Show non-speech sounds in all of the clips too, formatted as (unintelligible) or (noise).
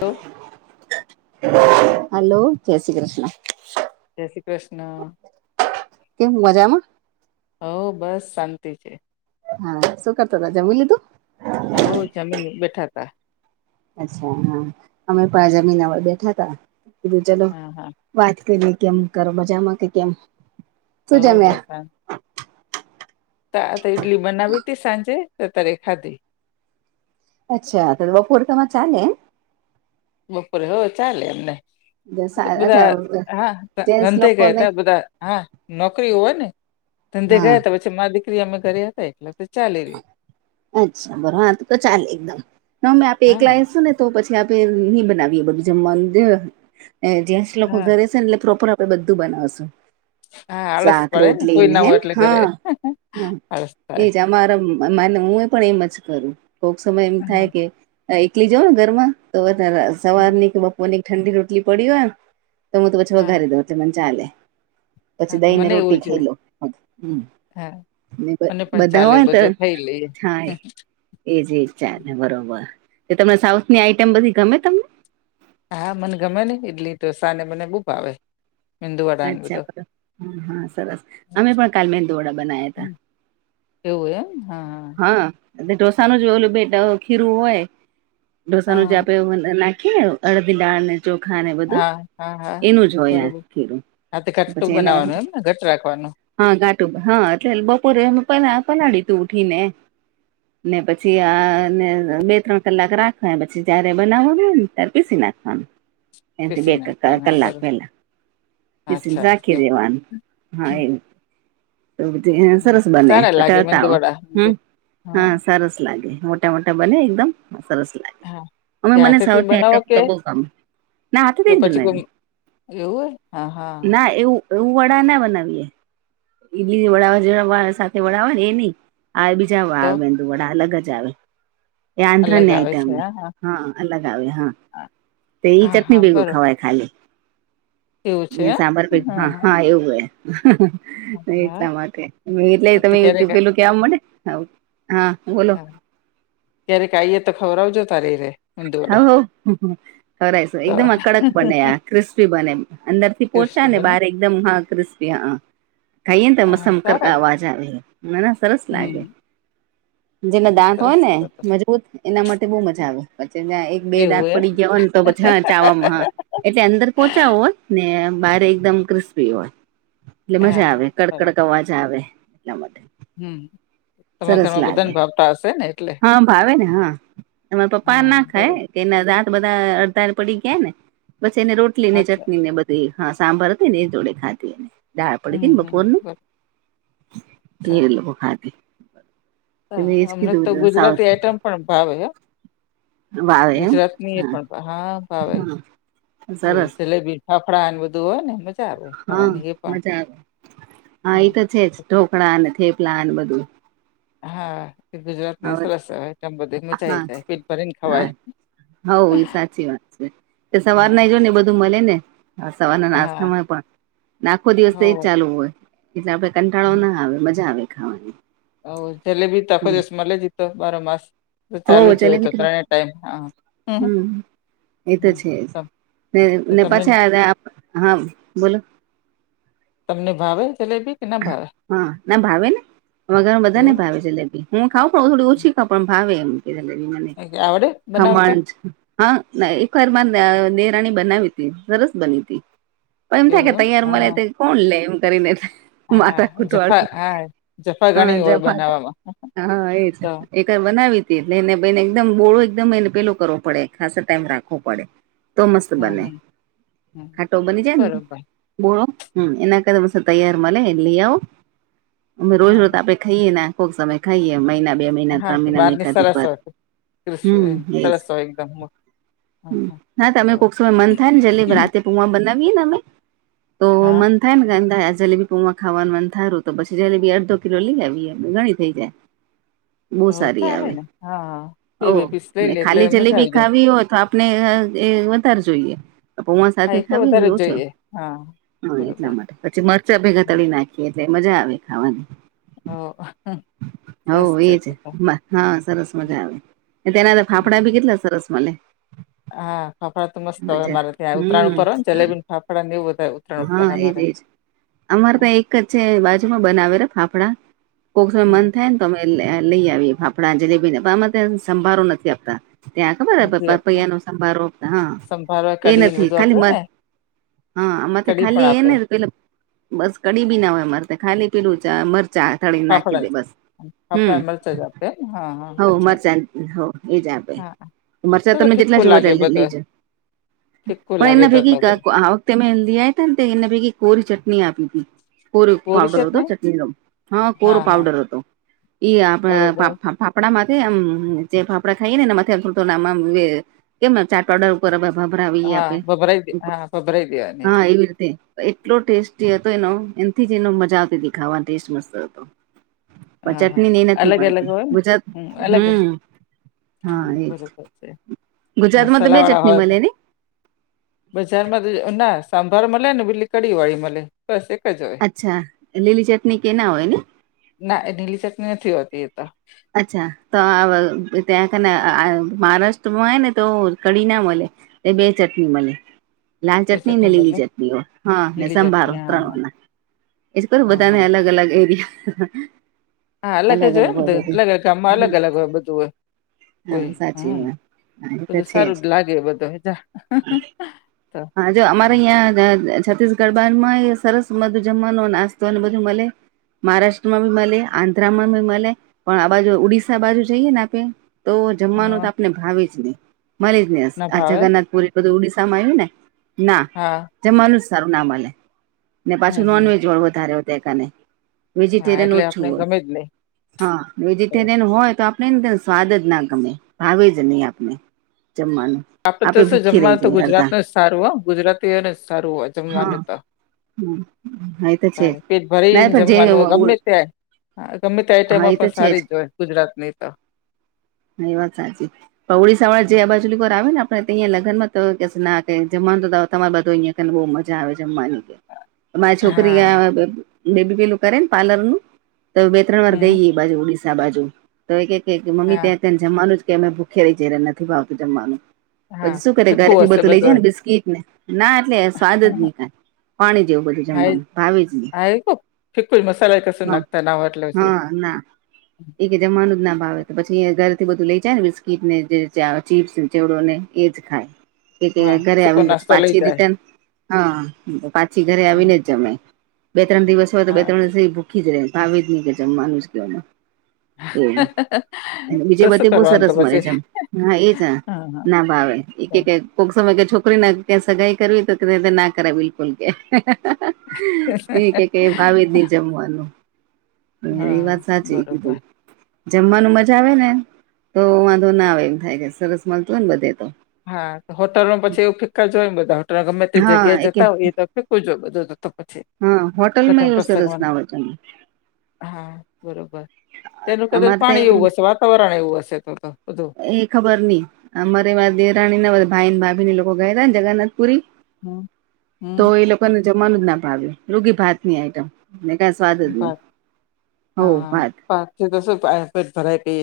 Hello. Hello જય શ્રી કૃષ્ણ. જય શ્રી કૃષ્ણ. કેમ મજામાં. હો બસ શાંતિ છે. હા સુું કરતા તા જમી લીધું. હો જમીને બેઠા તા. અચ્છા હા અમે પાજાામિનાવા બેઠા હતા કીધું ચલો હા હા વાત કરીએ કેમ કરો મજામાં કે કેમ. હો શું બસ જમ્યા શાત. તો આ તો ઈડલી બનાવી તી સાંજે તો તરે ખાધી. અચ્છા તો બપોર તમાં ચાલે એમ. બપોરે હો ચાલે અમને. અચ્છા બધા હા જેન્ટસ ધંધે ગયા લોકોને હતા બધા હા નોકરી હો હોય ને. ધંધે હા ગયા હતા પછી મા દીકરી અમે ઘરે હતા એકલે અચ્છા બરો હા તો તો ચાલે એકદમ ના મે આપે હા એકલા હસું ને તો પછી આપે નહી બનાવીએ બધું જમવાનું જ એ જેન્ટસ લોકો હા ઘરે છે ને એટલે પ્રોપર તો બધું બનાવશુ. હા આળસ પડે ને કોઈ ના હે હોય એટલે ઘરે આળસ થાય. ત્યાં મારમ મને મુ હું એ પણ એમ જ કરું કોક સમય એમ હા થાય કે એકલીજ હઉ ને ઘરમાં તો વધા સવાર હા ની બપો મને એક ઠંડી રોટલી પડી હોય ને તો હું તો પછી હા વઘારી દઉં તે મને ચાલે. હા પછી તો દહી ને મને એવું રોટી જ ખાઈ લઉ હા મને પણ ચાલે દવાય તો બધું ખાઈ લઈએ થાય. એજ એજ ચાલે બરોબર એ તમને સાઉથની આઈટમ બધી ગમે તમને. હા મને ગમે ને ઈડલી ઢોસા ને મને બવ ભાવે. મેંદુ વડા ને બધો અચ્છા હા સરસ અમે પણ કાલ મેદુવડા બનાયા હતા. એવું એમ હા હા હા અને ઢોસાનું જ ઓલું બેટા ખીરું હોય ઢોસાનું જ હા આપે નાખી ને અળદી દાળ ને ચોખા ને બધું હા હા એનું જ હોય આ. બરોબર ખીરું હા તો ઘટું પછી એના બનાવાનું એમને ઘટ રાખવાનું. હા ઘાટું હા એટલે બપોરે પલા પલાડયુ તું ઉઠી ને ને પછી અ આને બે ત્રણ કલાક રાખવા પછી જયારે બનાવા નુ હોય ને ત્યારે પીસી નાખવાનું એ બે પીસી નાખવાનું કલાક હા બરોબર પેલા. પીસીને અચ્છા રાખી એવું દેવાનું હા એમ. તો બ સરસ બને સારા લાગે પતા મેંદુ વડા મેંદુ હમ. હા સરસ લાગે મોટા મોટા બને એકદમ સરસ લાગે. હા અમે તે મને હાથેથી સાઉથ ની બનાવો આઈટમ કે તો બઉ ગમે અમે હાથે કે જ પછી બનાવી. કોઈ એવું હે. હા હા ના એવું તો એ વડા ના બનાવીએ ઇડલી વડા જે વ સાથે વડા હો ને એ નહીં આ બીજા તો આ મેંદુ વડા અલગ જ આવે. એ આંધ્રા અલગ ની આવે છે આઈટમ હા અલગ આવે હા. તે ઈ હા હા ચટણી બગું બરો ખવાય ખાલી. એવું છે ને સાંબાર એમ પીઠ હા હા એવું હ. ને હા એટલા માટે એટલે તો તમે કે ક્યારેક પેલું ત્યાં મળે હાઉ હા ઓલ ક્યારે કઈએ તો ખવરાવજો તારી રે. હઓ મેંદુવડા હઓ. ખરા છે તો એકદમ આ કડક બને આ ક્રિસ્પી બને અંદર થી ટેસ્ટી પોહોંચ્યા ને બ બને એકદમ હા ક્રિસ્પી. એ હા ખાઈએ તો હા મસમ કર સારા અવાજ આવે મને સરસ લાગે. હમ જેના દાંત હોય સરસ ને તો તો મજબૂત એના માટે બહુ મજા આવે પછી જા એક બે દાંત એવું પડી જવા ને તો પછી હા ચામાં, હા. એટલે અંદર પોહોંચા હોય, ને બારે એકદમ ક્રિસ્પી હોય. એટલે એમ હા મજા આવે હા બરાબર કડકડ અવાજ આવે એટલા માટે. હમ તમારા સરસ ઘરમાં લાગે. બધાને ભાવતા હશે ને એટલે હા ભાવે ને હા. એમાં પપ પા હા બરોબર નાખાય કે રાત બધા અડધા પડી ગયા ને, પછી એને રોટલી ને અચ્છા ચટણી ને બ તે હા સાંભાર હતી ને એ જોડે ખાધીને દાળ પડી હમ હતી ને હમ બપોરનું બરોબર તે લોકો ખાદી. તો હા અમને તો ગુજરાતી આઈટમ પણ ભાવે હ. વાવે એમ ગુજરાતની એ હા પણ, હા ભાવે હા બ સરસ જલેબી ફફડા ને બધું હોય ને આવે હા, ખાવાની એ પણ મજા આવે, હા એઈ તો છે જ ઢોકળા અને થેપલા અને બધું. હા, એ ગુજરાત ની હવે સરસ આઈટમ બધી મચાઈ જાય પીટ ભરીને ખવાય. હઉ, એ સાચી વાત છે. તે સવાર હા ના જો ને બધું મલે ને હા, સવારના હા નાસ્તામાં પણ ને નાખો હો દિવસ એજ ચાલુ હોય. એટલે આપે કંટાળો ના આવે, મજા આવે ખાવાની. હ, ઓ જલેબી તકો હમ દિવસ મલે જીતો બાર માસ. ચાલુ હો જ જો હોય જલેબી તો ત્રણેય ટાઈમ હા. હમ એ તો હમ. છે જ, તમ ને તો ને તમને પછા આવે હા બોલો. તમને ભાવે જલેબી? કે ના ભાવે હા, ના ભાવે ને અમારે ઘરે બધા ને એવું ભાવે જલેબી. હું ખાવં પણ થોડી ઓછી ખા પણ ભાવે એમ કે જલેબી મને કે આવડે બનાવતા ખમણ હા ના એકવારમાં દરાણી બનાવી તી, સરસ બની હતી. પણ એમ થયા કે એવું તૈયાર મરે હા તે તો કોણ લે એમ કરીને થાય. હા માતા કુટવાળ જફા હા જફા હા ઘણી હોય જફાત બનાવવામાં હા એ છે. તો એકર બનાવી હતી, એટલે એને બેને એકદમ બોળો એકદમ એને પેલું કરવો પડે ખાશું ટાઈમ રાખવો પડે. તો મસ્ત હમ બને, હમ હમ ખાટો બની જાય ને બરોબર બોલો હમ્મ એના કર મ તૈયાર મળે લઈ આવો અમે રોજ રોજ હા આપે ખાઈએ ના કોક સમય ખાઈએ મહિના બે મહિના, હા ત્રણ તો મહિનામાં બહારની એકાધિક સરસ વાર હોય ક્રિસ્પ હમ્મ એજ. સરસ હોય એકદમ હા હમ્મ હા ના તમે બરોબર કોક સમય મન થાય ને જલેબી રાતે તું આ બનાવીયએ ને અમે તો હા મન થાય ને ગ જલેબી તોમાં ખાવાનું મન થાયું તો પછી જ બી અડધો કિલો લઈ આવીએ ઘણી થઈ જાય. બહુ તો સારી ચાલે આવે ને હા બે ઓ બે પીસ લઈ ને લે એટલે ખાલી મજા જલેબી આવી જાય ખાવી હોય તો આપ ને હં એ વધાર જોઈએ. પૌવા હા એ સાથે તો ખાવીને વધારે જ (unintelligible) છો, જોઈએ હા હં એટલા બરોબર માટે. પછી મરચા ભેગા તળી નાખીએ એટલે મજા આવે ખાવાની. હ, સરસ છે (unintelligible) હાં, સરસ મજા આવે, તેના તો હમ. ફાફડા બી કેટલા સરસ મલે. હા ફાફડા તો મસ્ત આવે મારે ત્યાં ઉત્તરાયણ હમ ઉપર હોયને જલેબી ફાફડા ને એવું બધુ ઉત્તરાયણ પર હા એજ અમારે. એજ અમારે તો એક જ છે, બાજુમાં બનાવેરા ફાફડા કોક વાર હમ મન થા ને તો અમે લે લઈ આવીએ ફાફડા જલેબી ને અમાં ત્યાં સંભારો નથી આપતા. ત્યાં ખબર પ નથી આપતા પપૈયા નો સંભારો હાં સંભાળવા એ કઢી ને નથી, બધું ખાલી આપે મ ને હાં, આમાંથી કઢી પણ ખાલી આપે એને જ પેલા બસ કઢી બી ના હોય મારે તાં ખાલી પેલું ચ મરચાં તળીન નાંખી ફાફડા દે જ બસ ફાફડા હમ્મ, ને મરચાં જ આપે એમ હા હા હવ અચ્છા મરચાં ન હવ એજ આપે. હા તો મરચા તો તમે જેટલા ફીક્કું જોવે લાગે એટલા બધું લેજા ફીક્કું પણ લાગે એના તો તો ભેગી બધું (unintelligible) તેમે લીયા ય તા ને તો એના ભેગી કોરી ચટની આપી તી. કોરો પૂરી પાવડર છે જ હતો ને ચટણી નો હાં કોરો હા હા પાવડર અતો. એ આપે બરોબર ફાફ ફાફ ફાફડામાંથે આમ જે ફાફડા ખાઈએને એનામાંથે (unintelligible) કેમ ચાટ પાવડર બરાબર ભાભરાવીય હા આપે ભભરાઈ દે હા ભભરાઈ દેવાની હા એવી રીતે એટલો ટેસ્ટી હતો એનો એનથી જ એનો મજા આવતી તી ખાવા ટેસ્ટ મસ્ત હતો. પણ હા હા ચટણીને એ નથી અલગ અલગ મળતી હોય ને ગુજરાત હમ અલગ હં હા હમ એજ બરોબર છે ગુજરાતમાં તો બે મસાલા ચટની મલેને બજાર માં તો ના સાંભાર મલે ને પેલી કઢી વાળી મલે બસ એક જ હોય. અચ્છા લીલી ચટની કે એ ના હોય ને. ના એ લીલી ચટની નથી હોતી એ તો અચ્છા તો અ ત્યાં કને અ મહારાષ્ટ્રમાં હે ને તો કઢી ના મલે એ બે ચટની મલે લાલ બે ચટની ને ચટણી લીલી બદલે ચટની હોય હા ને નીલી સંભારો ચટણી હા હા ત્રણ (unintelligible) એજ કરું હા હા બધાને અલગ અલગ એરિયા હા અલગ જ હોય ને તો અલગ ગામમાં અલગ અલગ હોય બધું હોય હોય હા સાચી હમ્મ વાત હા એ તો બધું છે સારું જ લાગે બધાને ત્યાં હાં જો અમારે અહીં છત્તીસગઢ (unintelligible) માંય સરસ મધું જમવાનું નાસ્તોને બધું મલે મહારાષ્ટ્રમાં બી મલે આંધ્રામાં બી મલે. પણ આ બાજુ ઉડિશા બાજુ જઈએ ને આપે તો જમવાનું તો હા આપને ભાવે જ નઈ. મલે જ નઈ ના આ ભાવે જગન્નાથપુરી ન બધું ઉડિશામાં આયવુ ને ના હા. જમવાનુ જ સારું ના મલે ને હમ પાછું હમ નોનવેજ વાળુ વધારે હોય ત્યાં કને હા વેજીિટેરિયન એટલે ઓછું આપણે હોય ગમે જ હા નહી વેજીટેરિયન હોય તો આપને એન તો સ્વાદ જ ના ગમે ભાવે જ નહી આપને જમવાનું. આપડે તો આપે શું ભૂખી રહી જમવા તો જઈ અડધા ગુજરાતનું જ સારું હો ગુજરાતીઓને જ સારું હોય હા જમવાનું તો. હા એ તો છે તાર જ પેટ ના ભરીને પણ જે જમવાનું હોય ગમે ત્યાં- હા ગમે તે આઈટમો હા એ તો પણ છે જ સારી જોય ગુજરાતની તો. એ વાત સાચી. અ ઓડિસાવાળ જે આ બાજુ (unintelligible) આપણે તઈયા લગનમાં તો કે સ ના તે જમવાનું તો તમારે બાજુ અઈયા એન બઉ મજા આવે જમવાની મારી છોકરી હા આ બેબી પેલું કરે ને પાર્લરનું તો બે ત્રણ વાર ગઈ હમ એ બાજુ ઓડિશા બાજુ તો એ કેએક મમ્મી હા ત્યાં તને- જમવાનું જ કે અમે ભૂખ્યા રહી જાય નથી ભાવતું જમવાનું. હા પછી શું કરે ફીકું ઘરેથી હશે બધું લઈ જાય ને બિસ્કીટ ને? ના એટલે સ્વાદ જ ની કાંય. પાણી જેવું બધું હા એ જમવાનું ભાવે જ ની. હા એ કઉ ફીકું જ મસાલા એ હ કશું નાખતા ના હોય એટલે પછી હા ના. એ કે જમવાનું જ ના ભાવે તો પછી ઘરેથી બધું લઇ જાય ને બિસ્કીટ ને જે ચીપ્સ, ચેવડો ને એ જ ખાય. એતે હા ઘરે સૂકો આવીને પછી નાસ્તો લઈ પાછી જાય રિટર્ન હા પાછી ઘરે હમ્મ, આવીને જ જમે. બે ત્રણ દિવસ હોય તો બે હા ત્રણ દિવસે ઈ ભુ ખી રે ભાવે જ ની કે જમાનુસ ક્યો માં. એવું અને બીજે તો શું બધેય બહુ કરવાનું તો સરસ મલે પછી છે. હા એજ ને. હા ના ભાવે એ કે હા કે કોક સમય કે છોકરીને કે સગાઈ કરવી તો ના કરાય બિલકુલ કે. એ કે કે ભાવે જ નહી જમવાનું. હા હા (unintelligible) જમવાનું મજા આવે ને તો વાંધો ના આવે એમ થાય કે સરસ મલતું હોય ને બધે તો. હા. તો હોટલમાં પછી એવું ફિક્કા જ હોયને બધા હોટલમાં ગમે તે જગ્યાએ હા કે જતાં હોય એ તો ફીક્કૂ જ હોય બધું તો પછી હા હોટલમાંય લગ્ન એવું સરસ પ્રસંગમાં ના (inaudible) હા બરોબર. ત્યાંનું કદાચ અમારે તો પાણી એમ એવું હશે વાતાવરણ એવું હશે તો તો બધું એ ખબર ની. અમારે વા દેરાણીના ભાઈ ન ભાભી ને એ લોકો ગયાતા ને જગન્નાથ પુરી હમ તો હમ એ લોકોને જમવાનું જ ના ભાવ્યું. રૂગી ભાતની આઈટમ ને કાઇ સ્વાદ જ નહી. ભાત હવ હા હા, ભાત ભાતથી તો શુ થાય? પેટ ભરાઈ બે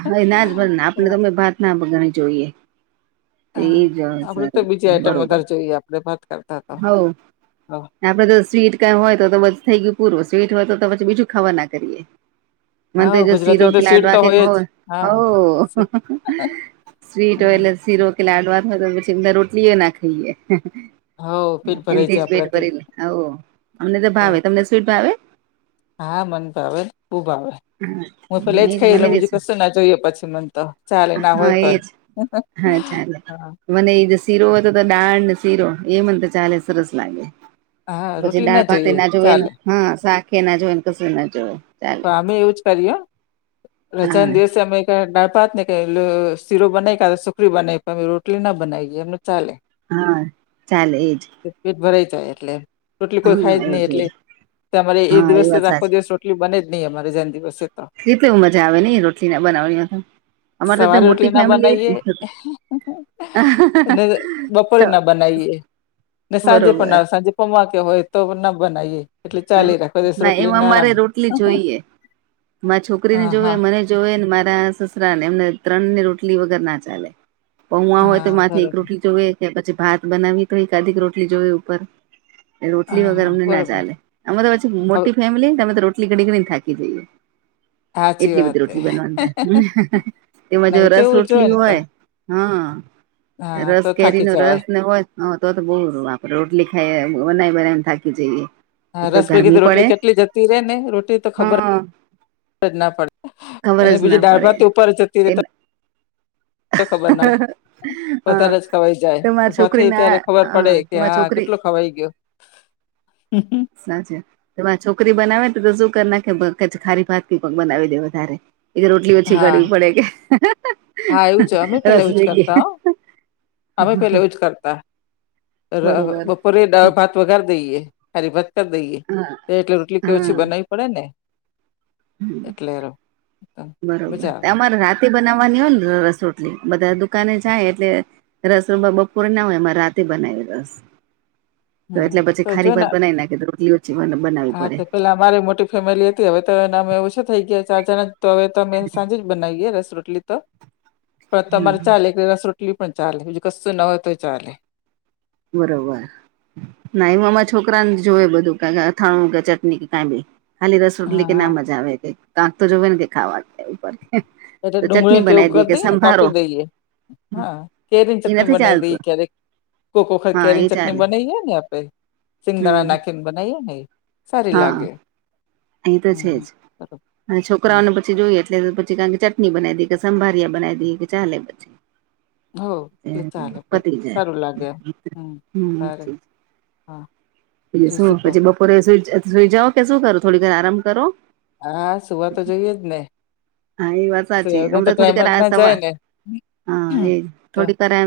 હવે ના જ ભરાયને. આપણે તો ઓમય ભાત (unintelligible) જોઈએ. હા તેવી જ (unintelligible) આપડે તો હવે બીજી આઈટમ બરોબર વધારે જોઈએ આપડે ભાત કરતા તો હવ હા આપડે તો સ્વીટ કાઈ હોય તો તો પછી થઈ ગ્યું પૂરું. સ્વીટ હોય તો પછી બીજું ખાવા ના કરીએ. મન તે હા, જો શીરો ગુજરાતી કે અંદર સ્વીટ તો લાડવા કૈંક જ હોય. હા હોવ સ્વીટ હોય એટલે શીરો કે લાડવા હોય તો પછી એમ થાર રોટલીયે ના ખઈએ. હવ પેટ ભરાય એનથી જ જાય પેટ આપડાથી ભરી લો હાઓ. અમને તો ભાવે. તમને સ્વીટ ભાવે? હા. મન ભાવે ન‌. બો ભાવે હુંત પેલા એજ ખઈ મને લઉં બી બીજું છે. કશું ના જોઈએ પછી મને તો. ચાલે ના હા હોય તોય. એજ હહહ હા ચાલે હ મને ઇ જે શીરો હોય તો તો દાળ ને શીરો એય મન તો ચાલે. સરસ લાગે. હા પછી રોટલી દાળભાતે જોઈએ ના જોવે ને ચાલે હા શાકે ના જોવે ને કશું ના જોવે ચાલે. અમેંય એવું જ કરીએ હો. હા રજાના દિવસે અમે ક‌એક દાળભાત ને કે લો શીરો બનાવી કાઢો સુખડી બનાવી પણ રોટલી ના બનાવીએ એમને ચાલે. હા ચાલે એજ. પેટ ભરાઈ જાય એટલે રોટલી કોઈ હા ખાય જ નહિ એજ એટલે એજ તમારે એ હા દિવસ તો વાત સાચી આખો દિવસ રોટલી બને જ નહીં અમારે રજાના દિવસે તો ઈત કેવું મજા આવે ન‌ઈ? રોટલી ના બનાવાની હોય તો અમારે ત્યાં સવારે રોટલી મોટી ના ફેમિલી બનાવીએ થ અહાહહ કોઈ ના બનાવીએ ને સાંજે પણ બરોબર ના સાંજે પૌઆ કે હોય તો પણ ના બનાવીએ એટલે હ ચાલી રાખો દસ ના એમ રોટલી ને અમારે આરામ રોટલી જોઈએ. મારી છોકરીને હા જોવે, હા મને જોવે, ને મારા સસરાને, એમને ત્રણ ને રોટલી વગરના ચાલે પૌઆ હોય તો હા માથે એક બરોબર રોટલી જોવે કે પછી ભાત બનાવી તો એકાદીક રોટલી જોવે ઉપર રોટલી હા વગર હા અમને ના બરોબર ચાલે. અમે તો પછી હવે મોટી ફેમિલી ને અમે તો રોટલી કરી કરીને થાકી જઈએ. સાચી એટલી વાત બધી રોટલી બનાવાની થાય, હમ્મ એમાં જો નહી રસ તેવું જોય રોટલી ને તો હોય હા, હા રસ તો કેરી થાકી નો જવાય રસ ને હોય હ તો તો બહુ આપડે રોટલી ખાઈયે, બનાઇ બનાઇન થાકી જઈએ. એક હા, રસ ભેગી ગરમી તો પડે રોટલી કેટલી જતી રે ને, રોટલી તો ખબર હા જ ના પડે, ખબર અને જ ના બીજી પડે દાળભાત ઉપર જતી રે તો ખબર ના હ, પડે વધારે જ ખવાઈ જાય તમાર ઊભા છોકરી, થઈ ના ત્યારે ખબર પડે હ કે તમાર હા છોકરી (inaudible) હમ્મ હમ્મ સાચે, એમાં છોકરી બનાવે ને તો શું કર નાખે, ભગજ ખારી ભાતથી બનાવી દે વધારે એ રોટલી ઓછી હા કરવી પડે કે, હેંહ હા એવું છ અમે પેલા એવું જ કરતા હો, અમે પેલા એવું જ કરતા. ર બરોબર બપોરે દાળભાત વઘાર દઈએ, ખાલી ભાત કર દઈએ. હા એટલે રોટલી તો ઓછી બનાવી પડે ને એટલે હ બરોબર, મજા તે આવે અમાર રાત તે બનાવવાની હોય ને રસરોટલી, બધા દુકાને જાય એટલે રસ હમારે બપોરે ના હોય, એમે રાતે બનાવે રસ. હમ તો હમ એટલે પછી જો ખારી ને ભાત બનાવી નાખે, તો રોટલી ઓછી બના હા તો પેલા અમારે મોટી ફેમિલી હતી, હવે તો એને અમે ઓછો થઈ ગયા ચાર જણા, તો હવે તો અમે સાંજે જ બનાવીયએ, રસ રોટલી તો. પણ તમારે ચાલે, કે રસ રોટલી પણ ચાલે, બીજુ કશું ન હો તોય ચાલે. બરોબર. ના એમા મા છોકરાને જોવે બધું, કાલે અથાણું કે ચટણી કે કઈ બી ખાલી રસ હા રોટલી કે ના હા મજા આવેતે, કાંક તો જોવે ને કે ખાવા ઉપરથી. એટલે ડુંગળી કેવું કરી દઈએ ને કાપી દઈએ. હા કેરીન એ ચટણી નથી બનાઈ ચાલતું દઈયે ક્યારે કો કો વખત હા એ કેરીની ચટણી ચાલે બનાઈએ ને આપણે, સિંગદાણા હમ નાખીને બનાવીયએ ને સારી લાગે. અહીં તો હમ છે હમ જ. અને હા છોકરાઓને પછી જોઈએ, એટલે પછી કણ કે ચટણી બનાવી દકે, સંભારિયા બનાવી દઈએ કે, ચાલે. હો એટલે ચાલે પતિ બધું જાય સારું લાગે એમ હમ હ. સારે હા. પ બીજું શું, કહો પછી બપોરે સૂઈ સુઈ જાઓ કે શું કરો, થોડી દેર આરામ કરો? હા સુવા તો જોઈએ જ ને. હા એ વાત સાચી, સુવા વગર અમ તો થોડી ટાઈમ કર જ ના જાય સવાર ને હા, એજ તો થોડી કરમ